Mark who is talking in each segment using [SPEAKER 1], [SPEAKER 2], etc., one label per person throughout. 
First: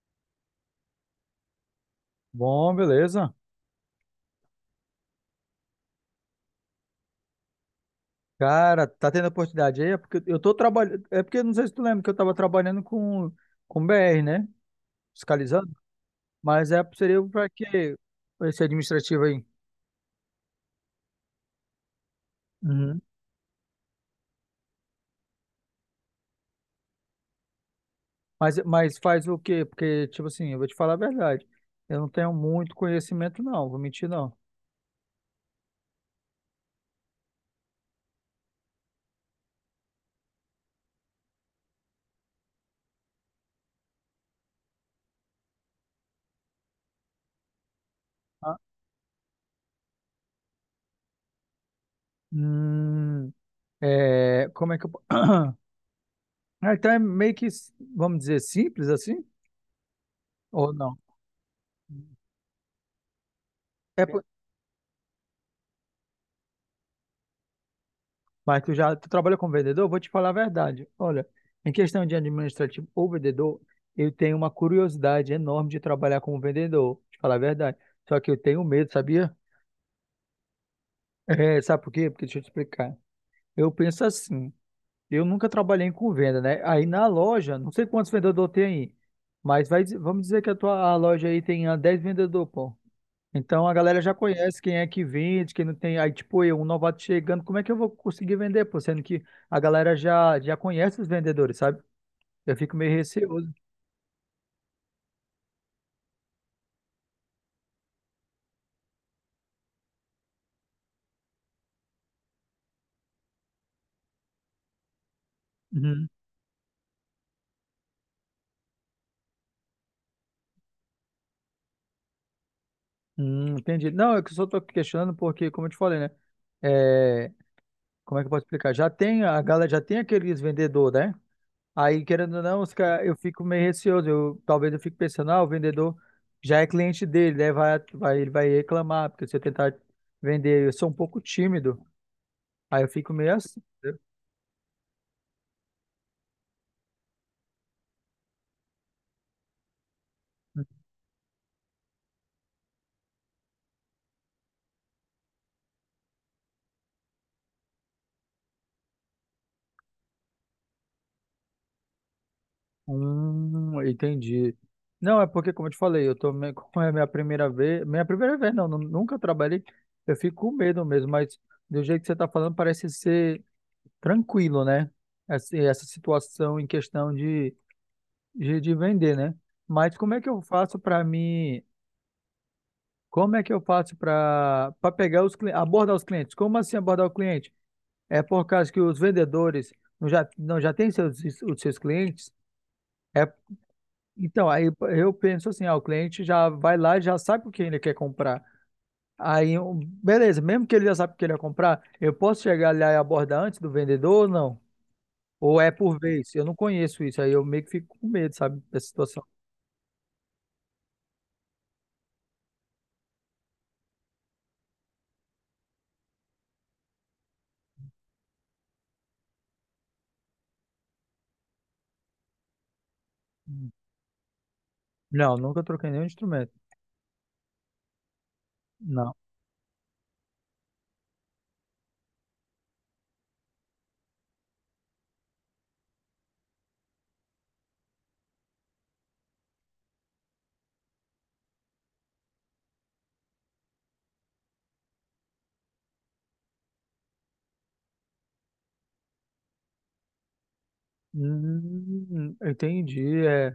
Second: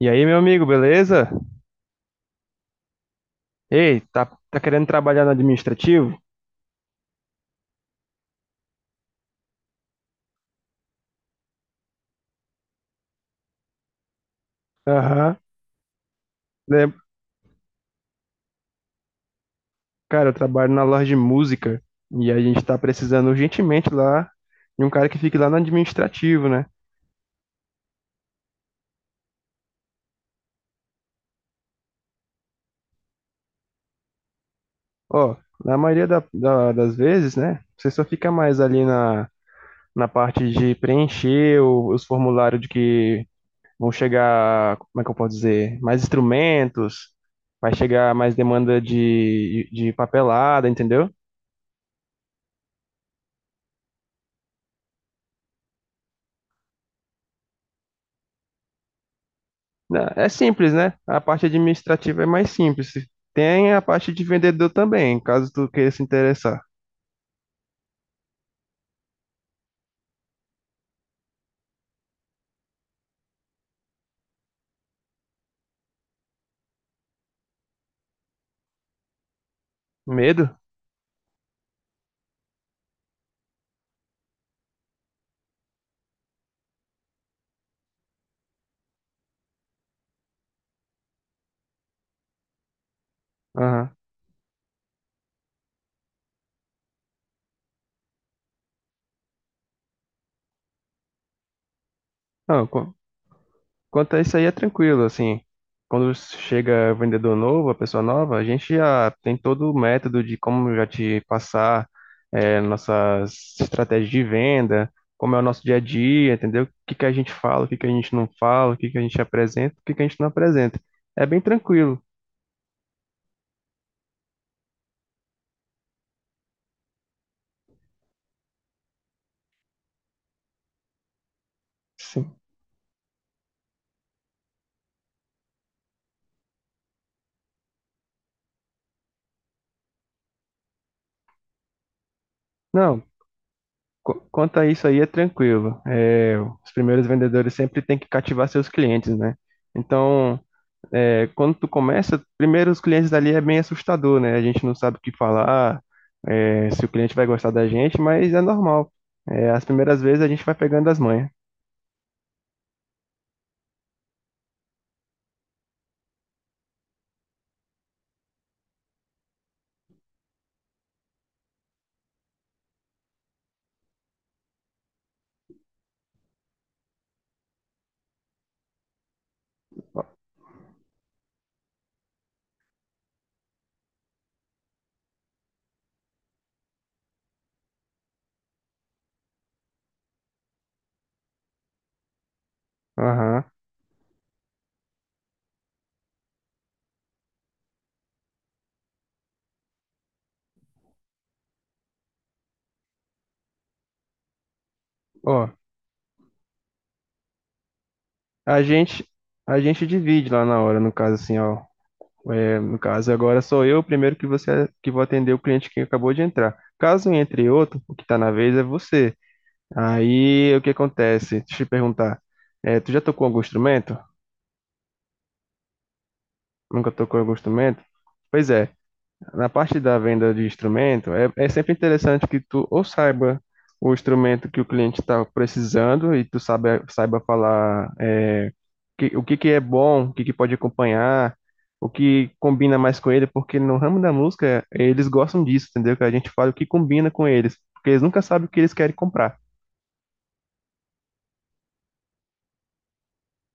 [SPEAKER 1] E aí, meu amigo, beleza?
[SPEAKER 2] Bom, beleza.
[SPEAKER 1] Ei, tá querendo trabalhar no administrativo?
[SPEAKER 2] Cara, tá tendo oportunidade aí? É porque eu tô trabalhando. É porque não sei se tu lembra que eu tava trabalhando com BR, né?
[SPEAKER 1] Aham.
[SPEAKER 2] Fiscalizando. Mas é,
[SPEAKER 1] Né?
[SPEAKER 2] seria pra quê? Pra esse administrativo aí.
[SPEAKER 1] Cara, eu trabalho na loja de música e a gente tá
[SPEAKER 2] Uhum.
[SPEAKER 1] precisando urgentemente lá de um cara que fique lá no administrativo, né?
[SPEAKER 2] Mas faz o quê? Porque, tipo assim, eu vou te falar a verdade. Eu não tenho muito conhecimento, não. Vou mentir, não.
[SPEAKER 1] Ó, na maioria das vezes, né? Você só fica mais ali na parte de preencher os formulários de que vão chegar, como é que eu posso dizer? Mais instrumentos, vai chegar mais
[SPEAKER 2] Ah,
[SPEAKER 1] demanda de papelada, entendeu?
[SPEAKER 2] hum, é, como é que euAh, então é meio que, vamos dizer, simples assim?
[SPEAKER 1] Né, é simples,
[SPEAKER 2] Ou
[SPEAKER 1] né?
[SPEAKER 2] não?
[SPEAKER 1] A parte administrativa é mais simples. Tem a
[SPEAKER 2] É,
[SPEAKER 1] parte
[SPEAKER 2] po-
[SPEAKER 1] de vendedor também, caso tu queira se interessar.
[SPEAKER 2] Mas tu trabalha como vendedor? Vou te falar a verdade. Olha, em questão de administrativo ou vendedor, eu tenho uma curiosidade enorme de trabalhar como vendedor, te falar a verdade. Só que eu tenho medo, sabia?
[SPEAKER 1] Medo?
[SPEAKER 2] É, sabe por quê? Porque deixa eu te explicar. Eu penso assim, eu nunca trabalhei com venda, né? Aí na loja, não sei quantos vendedores tem aí, mas vamos dizer que a loja aí tem 10 vendedores, pô. Então a
[SPEAKER 1] Aham.
[SPEAKER 2] galera já conhece quem é que vende, quem não tem. Aí, tipo, eu, um novato chegando, como é que eu vou conseguir vender, pô? Sendo que a galera já conhece os vendedores, sabe? Eu
[SPEAKER 1] Não,
[SPEAKER 2] fico meio
[SPEAKER 1] qu-
[SPEAKER 2] receoso.
[SPEAKER 1] quanto a isso aí é tranquilo, assim. Quando chega vendedor novo, a pessoa nova, a gente já tem todo o método de como já te passar nossas estratégias de venda, como é o nosso dia a
[SPEAKER 2] Uhum.
[SPEAKER 1] dia, entendeu? O que que a gente fala, o que que a gente não fala, o que que a gente apresenta, o que que a gente não apresenta. É bem tranquilo.
[SPEAKER 2] Entendi. Não, é que eu só tô questionando porque, como eu te falei, né? É, como é que eu posso explicar? A galera já tem aqueles vendedores, né? Aí,
[SPEAKER 1] Sim.
[SPEAKER 2] querendo ou não, os cara, eu fico meio receoso. Talvez eu fique pensando, o vendedor já é cliente dele, né? Vai, vai, ele vai reclamar, porque se eu tentar vender, eu sou um pouco tímido. Aí eu
[SPEAKER 1] Não,
[SPEAKER 2] fico meio assim.
[SPEAKER 1] quanto a isso aí, é tranquilo. É, os primeiros vendedores sempre têm que cativar seus clientes, né? Então, é, quando tu começa, primeiro os clientes ali é bem assustador, né? A gente não sabe o que falar, é, se o cliente vai gostar da gente, mas é normal. É, as primeiras vezes a gente vai pegando as manhas.
[SPEAKER 2] Entendi. Não, é porque, como eu te falei, eu tô meio, como é a minha primeira vez não, nunca trabalhei, eu fico com medo mesmo, mas do jeito que você tá falando parece ser tranquilo, né? Essa situação em questão de, vender, né? Mas como é que eu faço para mim, como é que eu faço para pegar os clientes, abordar os clientes? Como assim abordar o cliente? É por causa que os vendedores não já têm os seus clientes? É.
[SPEAKER 1] Aham.
[SPEAKER 2] Então, aí eu penso assim, o cliente já vai lá e já sabe o que ele quer comprar. Aí, beleza, mesmo que ele já sabe o que ele quer comprar, eu posso chegar lá e abordar antes do vendedor ou não?
[SPEAKER 1] Ó,
[SPEAKER 2] Ou é por vez? Eu não conheço isso, aí eu meio que fico com medo,
[SPEAKER 1] a
[SPEAKER 2] sabe, dessa
[SPEAKER 1] gente,
[SPEAKER 2] situação.
[SPEAKER 1] a gente divide lá na hora, no caso assim, ó. É, no caso, agora sou eu o primeiro que você que vou atender o cliente que acabou de entrar. Caso entre outro, o que está na vez é você. Aí, o que acontece? Deixa eu te perguntar. É, tu já tocou algum
[SPEAKER 2] Hum.
[SPEAKER 1] instrumento?
[SPEAKER 2] Não, nunca troquei nenhum instrumento.
[SPEAKER 1] Nunca tocou algum instrumento? Pois é,
[SPEAKER 2] Não.
[SPEAKER 1] na parte da venda de instrumento, é sempre interessante que tu ou saiba o instrumento que o cliente está precisando e tu saiba falar o que que é bom, o que que pode acompanhar, o que combina mais com ele, porque no ramo da música eles gostam disso, entendeu? Que a gente fala o que combina com eles, porque eles nunca sabem o que eles querem comprar,
[SPEAKER 2] Entendi. É.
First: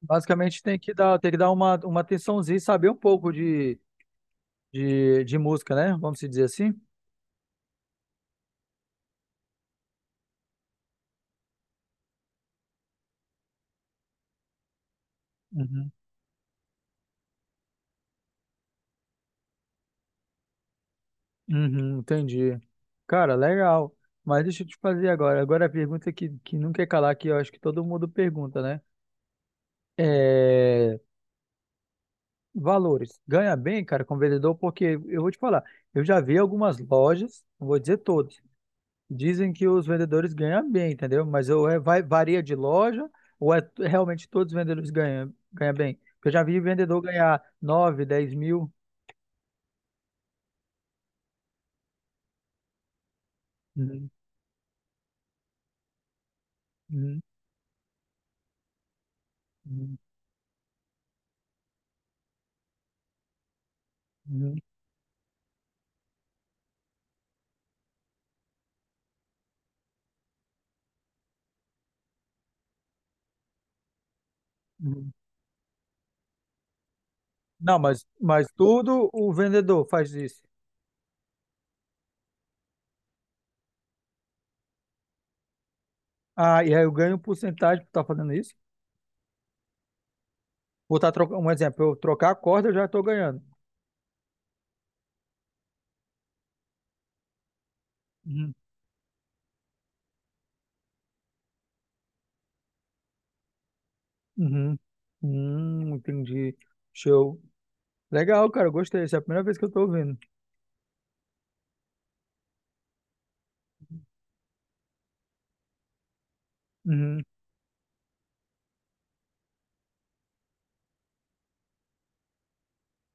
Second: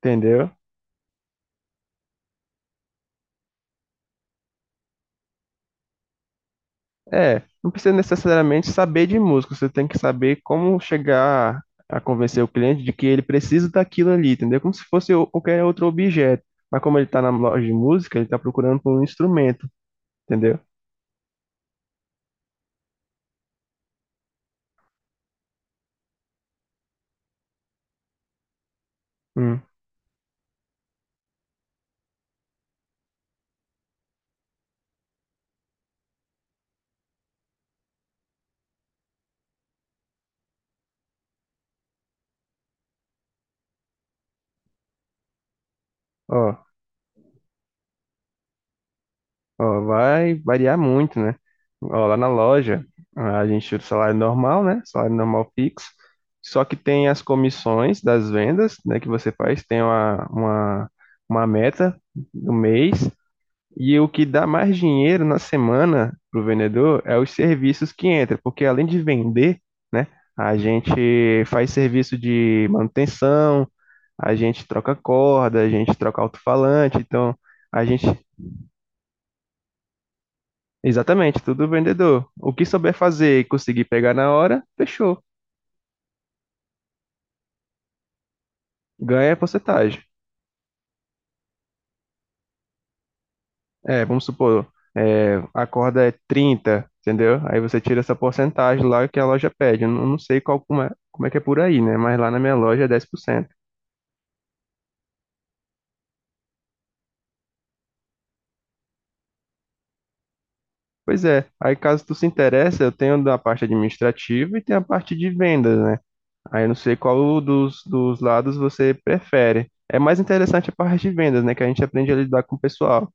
[SPEAKER 1] entendeu?
[SPEAKER 2] Basicamente tem que dar uma atençãozinha e saber um pouco de música, né? Vamos se dizer assim.
[SPEAKER 1] É, não precisa necessariamente saber de música, você tem que saber como chegar a convencer o cliente de que ele precisa daquilo ali, entendeu? Como se fosse qualquer outro objeto. Mas como ele está na loja de música, ele está procurando por um instrumento, entendeu?
[SPEAKER 2] Uhum, entendi. Cara, legal. Mas deixa eu te fazer agora. Agora a pergunta que não quer calar, que eu acho que todo mundo pergunta, né?
[SPEAKER 1] Hum.
[SPEAKER 2] É... Valores. Ganha bem, cara, como vendedor, porque eu vou te falar, eu já vi algumas lojas, não vou dizer todas, dizem que os vendedores ganham bem, entendeu? Mas eu, varia de loja, ou é realmente todos os vendedores ganham bem? Porque eu já vi
[SPEAKER 1] Ó,
[SPEAKER 2] vendedor ganhar nove, 10 mil.
[SPEAKER 1] ó, vai variar muito, né? Ó, lá na loja, a gente tira o
[SPEAKER 2] Uhum,
[SPEAKER 1] salário normal, né? Salário normal fixo. Só que tem as
[SPEAKER 2] uhum,
[SPEAKER 1] comissões das vendas, né, que você faz, tem
[SPEAKER 2] uhum,
[SPEAKER 1] uma meta do mês. E o que dá
[SPEAKER 2] uhum,
[SPEAKER 1] mais dinheiro na semana pro vendedor é os serviços que entram, porque além de vender, né, a gente faz serviço de manutenção, a gente troca
[SPEAKER 2] uhum.
[SPEAKER 1] corda, a gente troca alto-falante, então
[SPEAKER 2] Não,
[SPEAKER 1] a
[SPEAKER 2] mas,
[SPEAKER 1] gente,
[SPEAKER 2] mas tudo o vendedor faz isso.
[SPEAKER 1] exatamente, tudo vendedor. O que souber fazer e conseguir pegar na hora, fechou,
[SPEAKER 2] Ah, e aí eu ganho um porcentagem por estar fazendo isso.
[SPEAKER 1] ganha porcentagem.
[SPEAKER 2] Vou estar trocando, um exemplo, eu trocar a corda, eu já estou ganhando.
[SPEAKER 1] É, vamos supor, a corda é 30, entendeu? Aí você tira essa
[SPEAKER 2] Uhum.
[SPEAKER 1] porcentagem lá que a loja pede. Eu não sei qual, como é que é por aí, né? Mas lá na minha loja é 10%.
[SPEAKER 2] Uhum. Entendi. Show. Legal, cara, eu gostei. Essa é a primeira vez que eu estou ouvindo.
[SPEAKER 1] Pois é, aí caso tu se interesse, eu tenho da parte administrativa e tem a parte de vendas, né? Aí eu não sei
[SPEAKER 2] Uhum.
[SPEAKER 1] qual dos lados você prefere. É mais interessante a parte de vendas, né? Que a gente aprende a lidar com o pessoal.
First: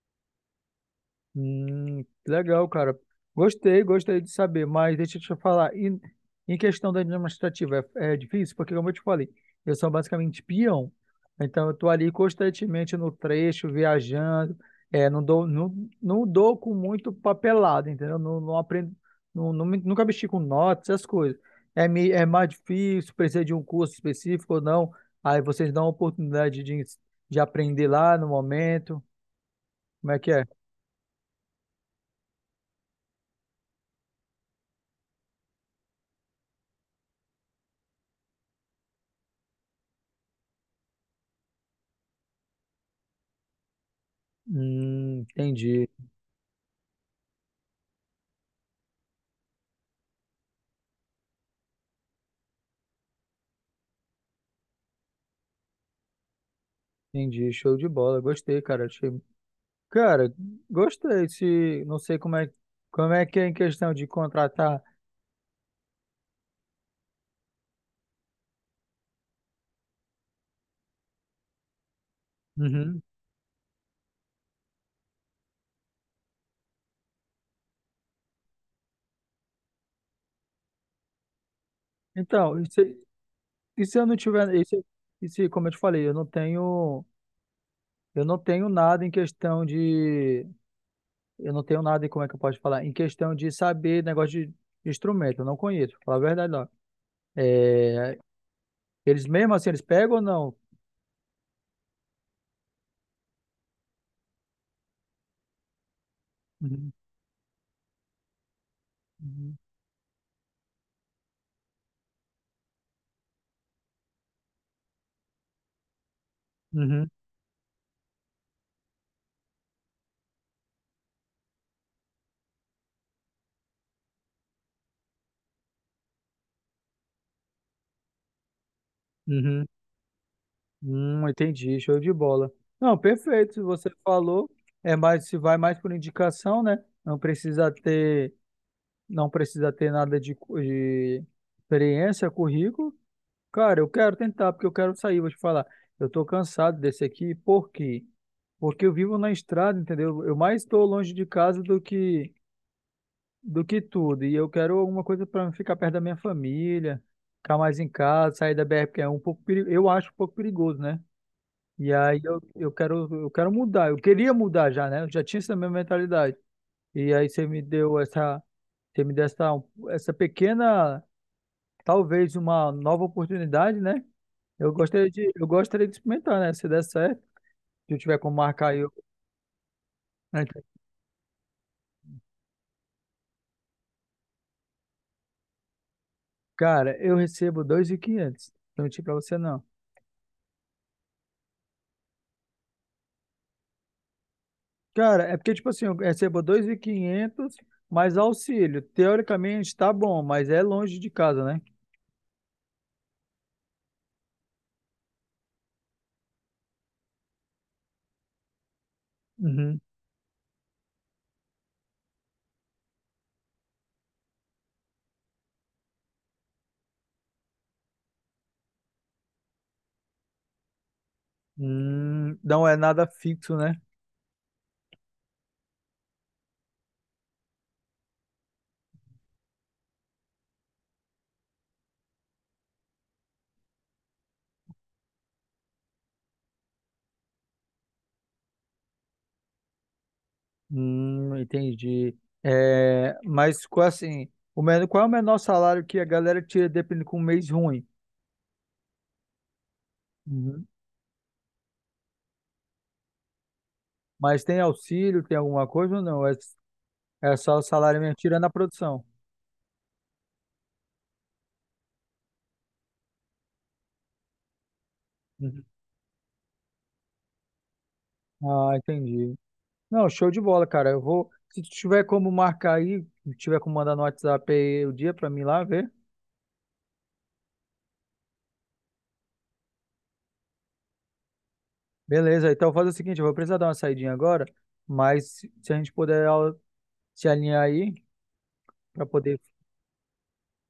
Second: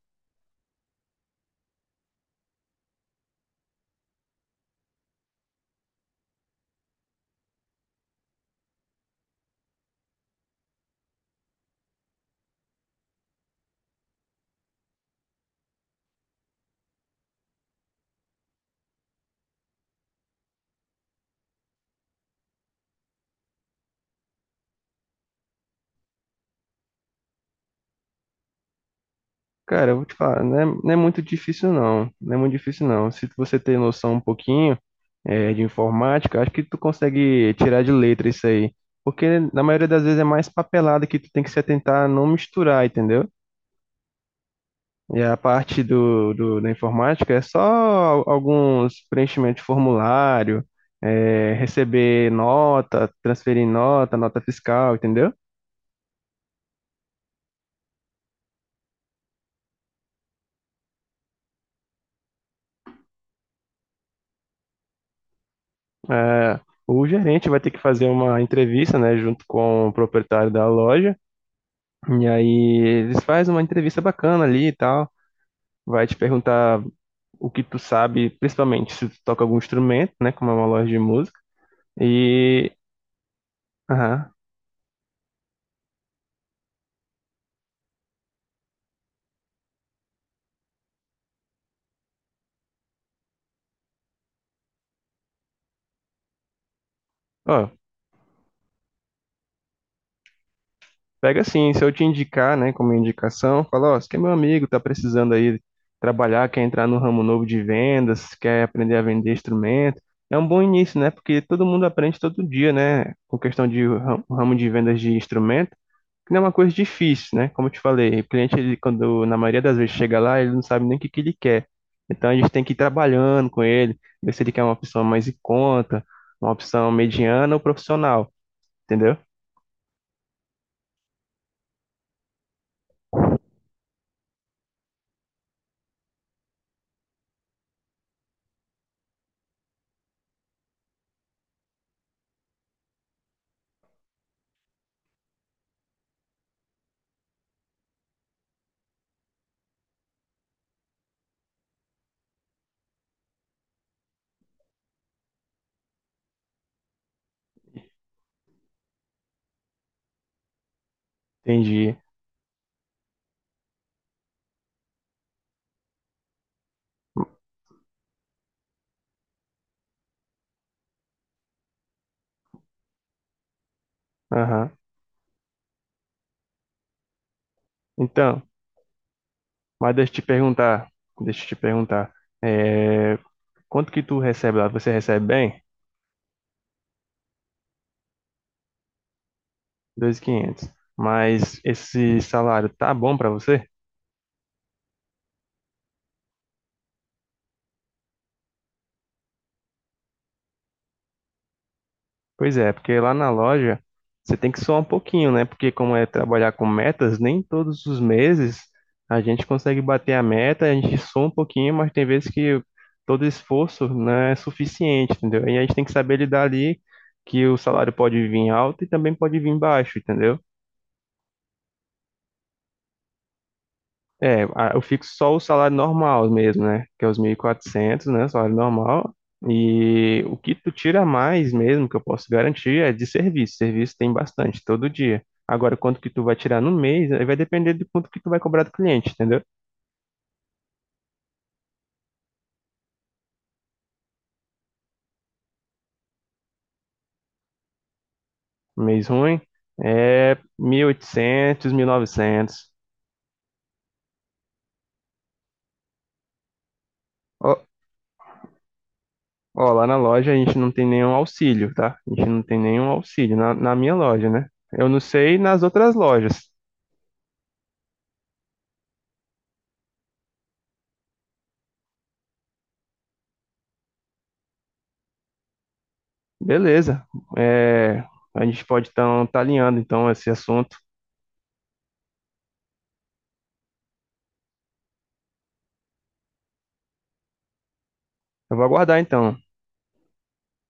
[SPEAKER 2] Legal, cara. Gostei, gostei de saber, mas deixa eu te falar, em questão da administrativa, é difícil, porque como eu te falei, eu sou basicamente peão, então eu tô ali constantemente no trecho, viajando, é, não dou com muito papelado, entendeu? Não, não aprendo, nunca mexi com notas, essas coisas. É, é mais difícil, precisa de um curso específico ou não, aí vocês dão a oportunidade de aprender lá no momento,
[SPEAKER 1] Cara, eu vou
[SPEAKER 2] como
[SPEAKER 1] te
[SPEAKER 2] é que
[SPEAKER 1] falar,
[SPEAKER 2] é?
[SPEAKER 1] não é muito difícil não, não é muito difícil não. Se você ter noção um pouquinho de informática, acho que tu consegue tirar de letra isso aí. Porque na maioria das vezes é mais papelada que tu tem que se atentar a não misturar, entendeu? E
[SPEAKER 2] Hum,
[SPEAKER 1] a parte
[SPEAKER 2] entendi,
[SPEAKER 1] da informática é só alguns preenchimentos de formulário, receber nota, transferir nota, nota fiscal, entendeu?
[SPEAKER 2] entendi. Show de bola. Gostei, cara. Cara, gostei. Se... Não sei como é que é em questão de contratar.
[SPEAKER 1] Eh, o gerente vai ter que fazer uma entrevista, né, junto com o proprietário da loja. E aí
[SPEAKER 2] Uhum.
[SPEAKER 1] eles fazem uma entrevista bacana ali e tal, vai te perguntar o que tu sabe, principalmente se tu toca algum instrumento, né, como é uma loja de música.
[SPEAKER 2] Então,
[SPEAKER 1] E,
[SPEAKER 2] e se eu não
[SPEAKER 1] aham.
[SPEAKER 2] tiver. E se, como eu te falei, eu não tenho. Eu não tenho nada em questão de. Eu não tenho nada, como é que eu posso falar? Em questão de saber negócio de instrumento. Eu não conheço, pra falar a verdade, não.
[SPEAKER 1] Ó,
[SPEAKER 2] É... Eles mesmo assim, eles pegam ou não?
[SPEAKER 1] pega assim, se eu te indicar, né, como indicação, fala, ó, você que é meu amigo, tá precisando aí trabalhar, quer entrar
[SPEAKER 2] Uhum.
[SPEAKER 1] no ramo novo de vendas, quer aprender a vender
[SPEAKER 2] Uhum.
[SPEAKER 1] instrumento. É um bom início, né? Porque todo mundo aprende todo dia, né? Com questão de ramo de vendas de instrumento. Não é uma coisa
[SPEAKER 2] Uhum.
[SPEAKER 1] difícil, né? Como eu te falei, o cliente, ele, quando na maioria das vezes chega lá, ele não sabe nem o que ele quer. Então a gente tem que ir trabalhando com ele, ver se ele quer uma opção mais em conta, uma opção mediana ou profissional, entendeu?
[SPEAKER 2] Uhum. Entendi, show de bola. Não, perfeito, se você falou, é mais se vai mais por indicação, né? Não precisa ter nada de, de experiência, currículo. Cara, eu quero tentar porque eu quero sair, vou te falar. Eu tô cansado desse aqui, por quê? Porque eu vivo na estrada, entendeu? Eu mais estou longe de casa do que tudo, e eu quero alguma coisa para ficar perto da minha família, ficar mais em casa, sair da BR, porque é um pouco, eu acho um pouco perigoso, né? E
[SPEAKER 1] Entendi.
[SPEAKER 2] aí eu quero mudar. Eu queria mudar já, né? Eu já tinha essa minha mentalidade. E aí você me deu essa pequena, talvez uma nova oportunidade, né?
[SPEAKER 1] Aham.
[SPEAKER 2] Eu gostaria de experimentar, né? Se der certo, se eu tiver como
[SPEAKER 1] Então,
[SPEAKER 2] marcar aí, eu...
[SPEAKER 1] mas deixa eu te perguntar, é, quanto que tu recebe lá? Você recebe bem?
[SPEAKER 2] Cara, eu recebo 2.500. Não menti pra você, não.
[SPEAKER 1] 2.500. Mas esse salário tá bom pra você?
[SPEAKER 2] Cara, é porque, tipo assim, eu recebo 2.500 mais auxílio. Teoricamente tá bom, mas é longe de casa, né?
[SPEAKER 1] Pois é, porque lá na loja você tem que suar um pouquinho, né? Porque como é trabalhar com metas, nem todos os meses a gente
[SPEAKER 2] Uhum.
[SPEAKER 1] consegue bater a meta, a gente sua um pouquinho, mas tem vezes que todo esforço não é suficiente, entendeu? E a gente tem que saber lidar ali que o salário pode vir alto e também pode vir baixo, entendeu?
[SPEAKER 2] Não é nada fixo, né?
[SPEAKER 1] É, eu fixo só o salário normal mesmo, né? Que é os 1.400, né? Salário normal. E o que tu tira mais mesmo, que eu posso garantir, é de serviço. Serviço tem bastante, todo dia. Agora, quanto que tu vai tirar no mês, aí vai depender do quanto que tu vai cobrar do cliente, entendeu?
[SPEAKER 2] Entendi. É, mas assim, o menor, qual é o menor salário que a galera tira dependendo com um mês ruim?
[SPEAKER 1] Mês ruim é
[SPEAKER 2] Uhum.
[SPEAKER 1] mil e 1.900.
[SPEAKER 2] Mas tem auxílio, tem alguma coisa ou não? É só o
[SPEAKER 1] Ó,
[SPEAKER 2] salário mesmo, tirando a produção.
[SPEAKER 1] ó, lá na loja a gente não tem nenhum auxílio, tá? A gente não tem nenhum auxílio na minha loja, né? Eu não sei nas
[SPEAKER 2] Uhum.
[SPEAKER 1] outras lojas.
[SPEAKER 2] Ah, entendi. Não, show de bola, cara. Se tu tiver como marcar aí, se tiver como mandar no WhatsApp aí o dia pra mim lá ver.
[SPEAKER 1] Beleza. É, a gente pode estar tá alinhando então esse assunto.
[SPEAKER 2] Beleza, então faz o seguinte, eu vou precisar dar uma saidinha agora, mas se a gente puder ó, se alinhar aí
[SPEAKER 1] Eu vou aguardar
[SPEAKER 2] pra
[SPEAKER 1] então.
[SPEAKER 2] poder,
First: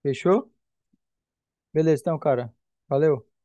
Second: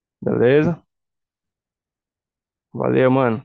[SPEAKER 2] fechou?
[SPEAKER 1] Beleza?
[SPEAKER 2] Beleza, então, cara.
[SPEAKER 1] Valeu,
[SPEAKER 2] Valeu.
[SPEAKER 1] mano.